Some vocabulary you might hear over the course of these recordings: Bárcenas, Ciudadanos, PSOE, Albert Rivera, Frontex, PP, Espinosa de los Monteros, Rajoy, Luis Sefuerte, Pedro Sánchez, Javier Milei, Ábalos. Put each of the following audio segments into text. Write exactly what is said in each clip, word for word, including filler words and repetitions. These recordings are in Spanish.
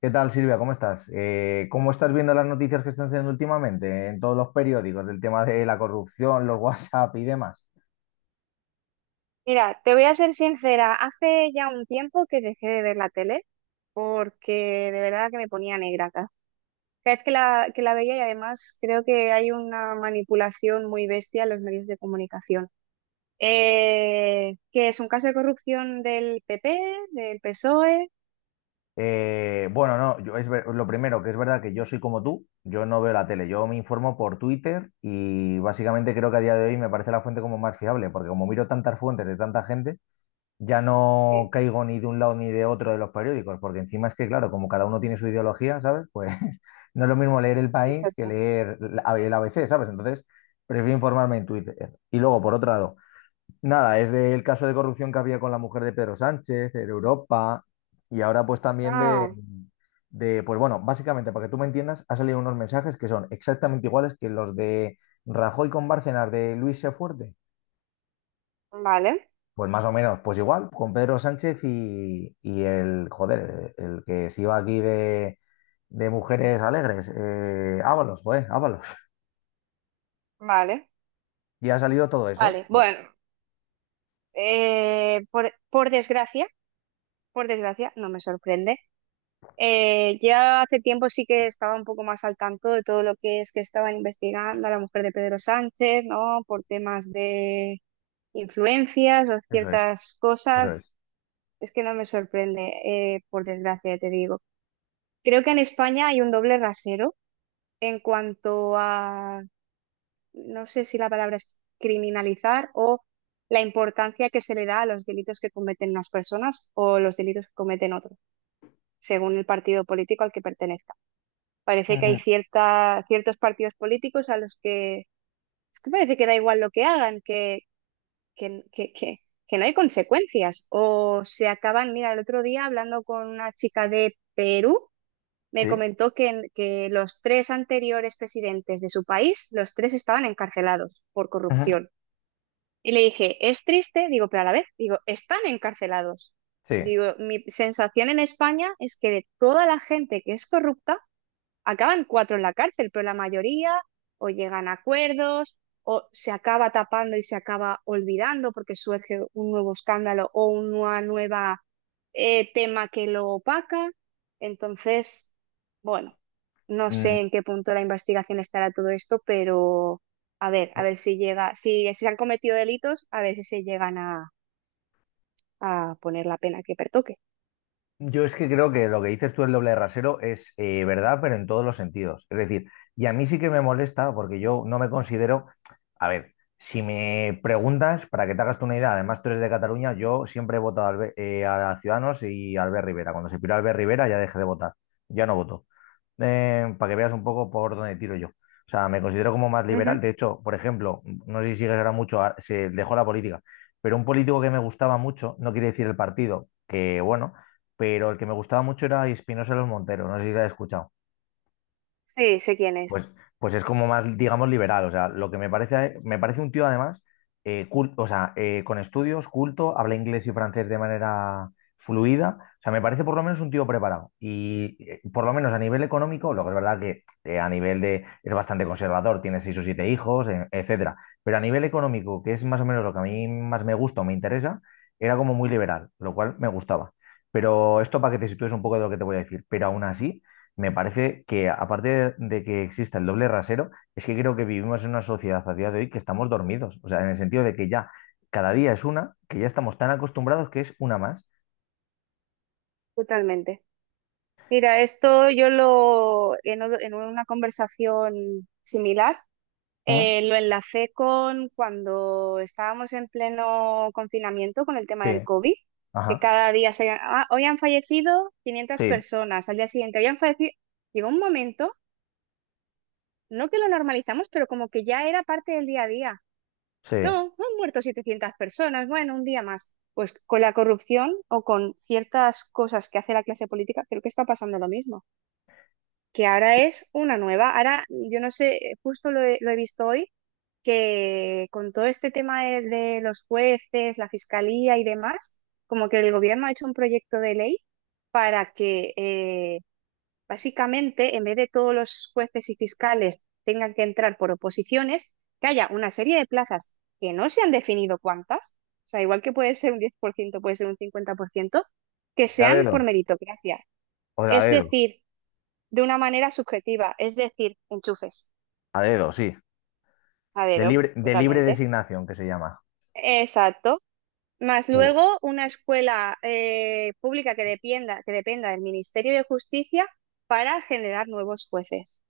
¿Qué tal, Silvia? ¿Cómo estás? Eh, ¿cómo estás viendo las noticias que están siendo últimamente en todos los periódicos del tema de la corrupción, los WhatsApp y demás? Mira, te voy a ser sincera, hace ya un tiempo que dejé de ver la tele porque de verdad que me ponía negra ca- cada vez que la, que la veía. Y además, creo que hay una manipulación muy bestia en los medios de comunicación. Eh, que es un caso de corrupción del P P, del PSOE. Eh, bueno, no, yo es ver- lo primero que es verdad que yo soy como tú, yo no veo la tele, yo me informo por Twitter y básicamente creo que a día de hoy me parece la fuente como más fiable, porque como miro tantas fuentes de tanta gente, ya no Sí, caigo ni de un lado ni de otro de los periódicos, porque encima es que, claro, como cada uno tiene su ideología, ¿sabes? Pues no es lo mismo leer El sí, País que exacto. leer la- el A B C, ¿sabes? Entonces, prefiero informarme en Twitter. Y luego, por otro lado, nada, es del caso de corrupción que había con la mujer de Pedro Sánchez, en Europa, y ahora pues también de... Ah, de, pues bueno, básicamente, para que tú me entiendas, ha salido unos mensajes que son exactamente iguales que los de Rajoy con Bárcenas de Luis Sefuerte, vale, pues más o menos, pues igual, con Pedro Sánchez y, y el, joder, el que se iba aquí de, de Mujeres Alegres, eh, Ábalos, joder, Ábalos. vale, Y ha salido todo eso. vale. Pues Bueno, eh, por, por desgracia, por desgracia, no me sorprende. Eh, ya hace tiempo sí que estaba un poco más al tanto de todo lo que es que estaban investigando a la mujer de Pedro Sánchez, ¿no? Por temas de influencias o eso es, ciertas eso es. cosas. Es que no me sorprende, eh, por desgracia, te digo. Creo que en España hay un doble rasero en cuanto a, no sé si la palabra es criminalizar o la importancia que se le da a los delitos que cometen unas personas o los delitos que cometen otros, según el partido político al que pertenezca. Parece que hay Ujú. cierta, ciertos partidos políticos a los que es que parece que da igual lo que hagan, que, que, que, que, que no hay consecuencias. O se acaban, mira, el otro día hablando con una chica de Perú, me Sí, comentó que, en- que los tres anteriores presidentes de su país, los tres estaban encarcelados por ujú. corrupción. Y le dije, es triste, digo, pero a la vez, digo, están encarcelados. Sí. Digo, mi sensación en España es que de toda la gente que es corrupta, acaban cuatro en la cárcel, pero la mayoría o llegan a acuerdos o se acaba tapando y se acaba olvidando porque surge un nuevo escándalo o una nueva eh, tema que lo opaca. Entonces, bueno, no Mm. sé en qué punto de la investigación estará todo esto, pero a ver, a ver si llega, si, si se han cometido delitos, a ver si se llegan a, a poner la pena que pertoque. Yo es que creo que lo que dices tú el doble de rasero es eh, verdad, pero en todos los sentidos. Es decir, y a mí sí que me molesta porque yo no me considero, a ver, si me preguntas, para que te hagas tú una idea, además tú eres de Cataluña, yo siempre he votado al B- eh, a Ciudadanos y a Albert Rivera. Cuando se piró Albert Rivera ya dejé de votar, ya no voto. Eh, para que veas un poco por dónde tiro yo. O sea, me considero como más liberal. Ujú. De hecho, por ejemplo, no sé si sigues ahora mucho, a- se dejó la política, pero un político que me gustaba mucho, no quiere decir el partido, que bueno, pero el que me gustaba mucho era Espinosa de los Monteros, no sé si lo has escuchado. Sí, sé quién Pues, es, pues es como más, digamos, liberal. O sea, lo que me parece, me parece un tío además, eh, cul- o sea, eh, con estudios, culto, habla inglés y francés de manera fluida. O sea, me parece por lo menos un tío preparado. Y eh, por lo menos a nivel económico, lo que es verdad que eh, a nivel de es bastante conservador, tiene seis o siete hijos, eh, etcétera. Pero a nivel económico, que es más o menos lo que a mí más me gusta o me interesa, era como muy liberal, lo cual me gustaba. Pero esto para que te sitúes un poco de lo que te voy a decir. Pero aún así me parece que, aparte de, de que exista el doble rasero, es que creo que vivimos en una sociedad a día de hoy que estamos dormidos. O sea, en el sentido de que ya cada día es una, que ya estamos tan acostumbrados que es una más. totalmente. Mira, esto yo lo, en, o- en una conversación similar, ¿Mm? eh, lo enlacé con cuando estábamos en pleno confinamiento con el tema del Sí, COVID, que ajá, cada día se, "Ah, hoy han fallecido quinientas sí, personas", al día siguiente, "Hoy han fallecido". Llegó un momento, no que lo normalizamos, pero como que ya era parte del día a día. sí. No, no han muerto setecientas personas, bueno, un día más. Pues con la corrupción o con ciertas cosas que hace la clase política, creo que está pasando lo mismo, que ahora Sí. es una nueva. Ahora, yo no sé, eh, justo lo he, lo he visto hoy, que con todo este tema de, de los jueces, la fiscalía y demás, como que el gobierno ha hecho un proyecto de ley para que eh, básicamente, en vez de todos los jueces y fiscales tengan que entrar por oposiciones, que haya una serie de plazas que no se han definido cuántas, o sea, igual que puede ser un diez por ciento, puede ser un cincuenta por ciento que Que sea a sean por dedo, meritocracia. o de a Es dedo, decir, de una manera subjetiva, es decir, enchufes a dedo, sí. a De dedo, libre, de libre totalmente. designación, que se llama. Exacto. Más Jo- luego una escuela eh, pública que dependa, que dependa del Ministerio de Justicia para generar nuevos jueces.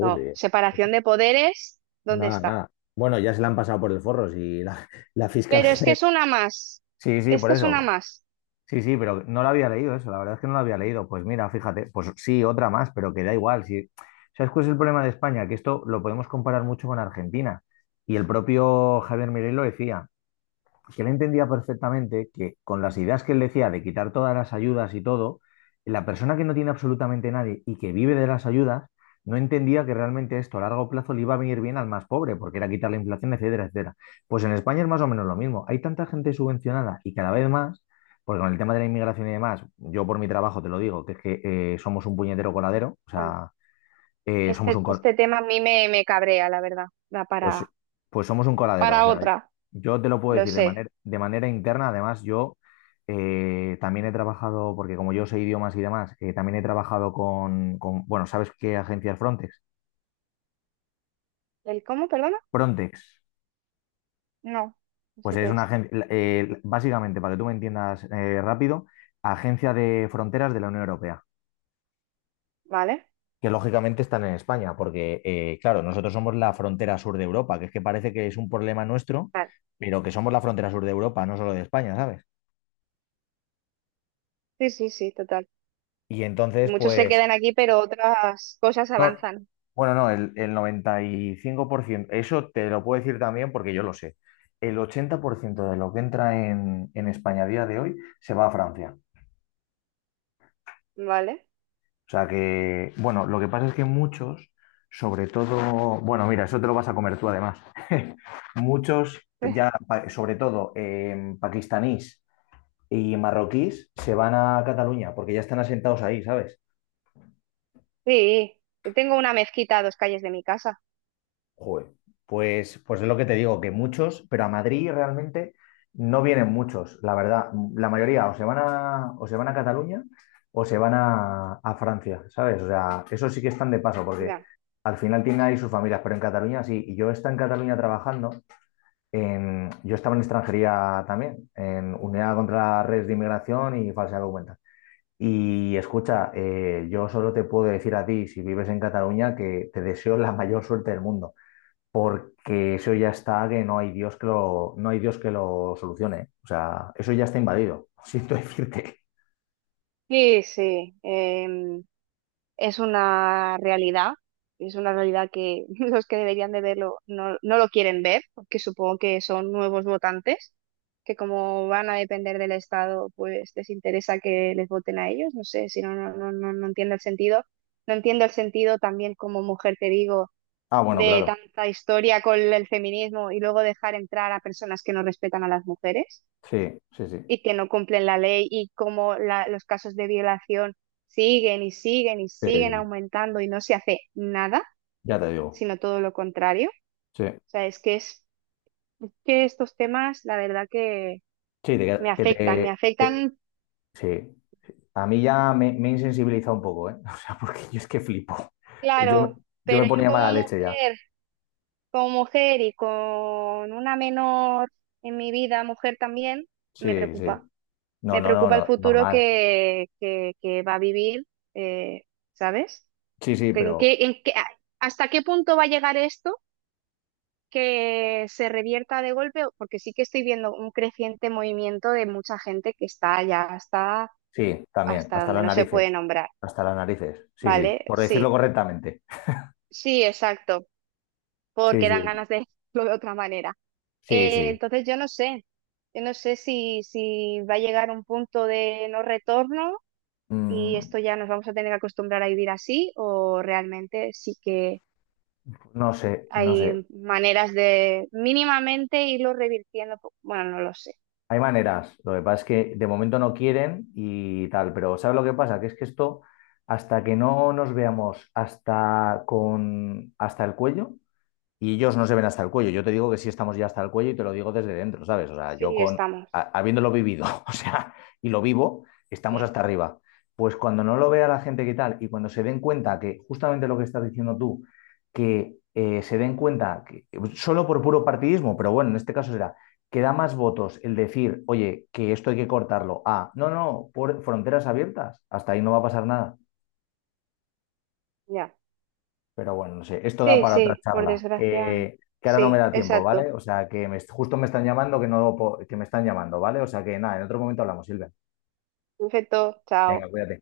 No, eso- separación de poderes, ¿dónde nada, está? nada. Bueno, ya se la han pasado por el forro, si la, la fiscal Pero es que general. es una más, Sí, sí, es por que es una eso. más. Sí, sí, pero no lo había leído eso, la verdad es que no lo había leído. Pues mira, fíjate, pues sí, otra más, pero que da igual. Sí. ¿Sabes cuál es el problema de España? Que esto lo podemos comparar mucho con Argentina. Y el propio Javier Milei lo decía, que él entendía perfectamente que con las ideas que él decía de quitar todas las ayudas y todo, la persona que no tiene absolutamente nadie y que vive de las ayudas, no entendía que realmente esto a largo plazo le iba a venir bien al más pobre, porque era quitar la inflación, etcétera, etcétera. Pues en España es más o menos lo mismo. Hay tanta gente subvencionada y cada vez más, porque con el tema de la inmigración y demás, yo por mi trabajo te lo digo, que es que eh, somos un puñetero coladero, o Bueno, sea, eh, somos este, un, este tema a mí me, me cabrea, la verdad. Da pues, para, pues somos un coladero, o para sea, otra, yo te lo puedo lo decir de sé. manera, de manera interna, además yo eh, también he trabajado, porque como yo sé idiomas y demás, eh, también he trabajado con, con- bueno, ¿sabes qué agencia es Frontex? ¿El cómo, perdona? Frontex, No, no pues sé es qué una es. agencia, básicamente, para que tú me entiendas eh, rápido, agencia de fronteras de la Unión Europea, ¿Vale? que lógicamente están en España, porque eh, claro, nosotros somos la frontera sur de Europa, que es que parece que es un problema nuestro, Vale. pero que somos la frontera sur de Europa, no solo de España, ¿sabes? Sí, sí, sí, total. Y Que entonces, muchos se pues quedan aquí, pero otras cosas no, avanzan, bueno, no, el, el noventa y cinco por ciento, eso te lo puedo decir también porque yo lo sé. El ochenta por ciento de lo que entra en, en España a día de hoy se va a Francia. ¿vale? O sea que, bueno, lo que pasa es que muchos, sobre todo, bueno, mira, eso te lo vas a comer tú además. Muchos, Eh, ya, pa- sobre todo eh, pakistaníes y marroquíes, se van a Cataluña porque ya están asentados ahí, ¿sabes? sí, yo tengo una mezquita a dos calles de mi casa. Joder, pues, pues es lo que te digo, que muchos, pero a Madrid realmente no vienen muchos, la verdad. La mayoría o se van a, o se van a Cataluña o se van a, a Francia, ¿sabes? O sea, eso sí que están de paso, porque Ya. al final tienen ahí sus familias, pero en Cataluña sí. Y yo estaba en Cataluña trabajando, en- yo estaba en extranjería también, en Unidad contra Redes de Inmigración y Falsedad de Documental. Y escucha, eh, yo solo te puedo decir a ti, si vives en Cataluña, que te deseo la mayor suerte del mundo porque eso ya está que no hay Dios que lo, no hay Dios que lo solucione. O sea, eso ya está invadido, siento decirte. Sí, sí, em, es una realidad, es una realidad que los que deberían de verlo no, no lo quieren ver, porque supongo que son nuevos votantes, que como van a depender del Estado, pues les interesa que les voten a ellos, no sé, si no, no, no, no no entiendo el sentido. No entiendo el sentido también como mujer, te digo, Ah, bueno, de claro. tanta historia con el feminismo y luego dejar entrar a personas que no respetan a las mujeres Sí, sí, sí. y que no cumplen la ley y cómo la- los casos de violación siguen y siguen y Sí, siguen sí. aumentando y no se hace nada, Ya te digo. sino todo lo contrario. Sí. O sea, es que es, es que estos temas, la verdad que Sí, de me que, que afectan, me te, te-. afectan, Sí. A mí ya me, me he insensibilizado un poco, ¿eh? O sea, porque yo es que flipo. Yo, me- claro, yo me pero yo ponía como mala leche ya. mujer, como mujer y con una menor en mi vida, mujer también, me Sí, sí. preocupa. No, Me no, no, preocupa el no, futuro normal. que, que, que va a vivir, eh, ¿sabes? Sí, sí, ¿En pero qué, en qué- a- ¿hasta qué punto va a llegar esto que se revierta de golpe? Porque sí que estoy viendo un creciente movimiento de mucha gente que está ya hasta, sí, también. hasta Hasta donde las no se puede narices. nombrar, Hasta las narices. Sí, sí. ¿vale? Por decirlo Sí, correctamente. sí, exacto, Sí, porque dan sí. ganas de decirlo de otra manera. Sí, Eh, sí. entonces yo no sé, yo no sé si, si va a llegar un punto de no retorno y Mm, esto ya nos vamos a tener que acostumbrar a vivir así, o realmente sí que no sé, no sé. hay maneras de mínimamente irlo revirtiendo. po- Bueno, no lo sé. Hay maneras. Lo que pasa es que de momento no quieren y tal, pero ¿sabes lo que pasa? Que es que esto, hasta que no nos veamos hasta con, hasta el cuello, y ellos no se ven hasta el cuello. Yo te digo que sí estamos ya hasta el cuello y te lo digo desde dentro, ¿sabes? O sea, Sí, yo con, estamos. a- habiéndolo vivido, o sea, y lo vivo, estamos Ya. hasta arriba. Pues cuando no lo vea la gente que tal y cuando se den cuenta que justamente lo que estás diciendo tú, que eh, se den cuenta, que, solo por puro partidismo, pero bueno, en este caso será, que da más votos el decir, oye, que esto hay que cortarlo, a, no, no, por fronteras abiertas, hasta ahí no va a pasar nada. Ya. Pero bueno, no sé, esto da Sí, para otra sí, por charla, desgracia. que, que ahora no me Sí, da tiempo, exacto. ¿vale? O sea, que me- justo me están llamando, que no, po- que me están llamando, ¿vale? O sea, que nada, en otro momento hablamos, Silvia. Perfecto, chao. Venga, cuídate.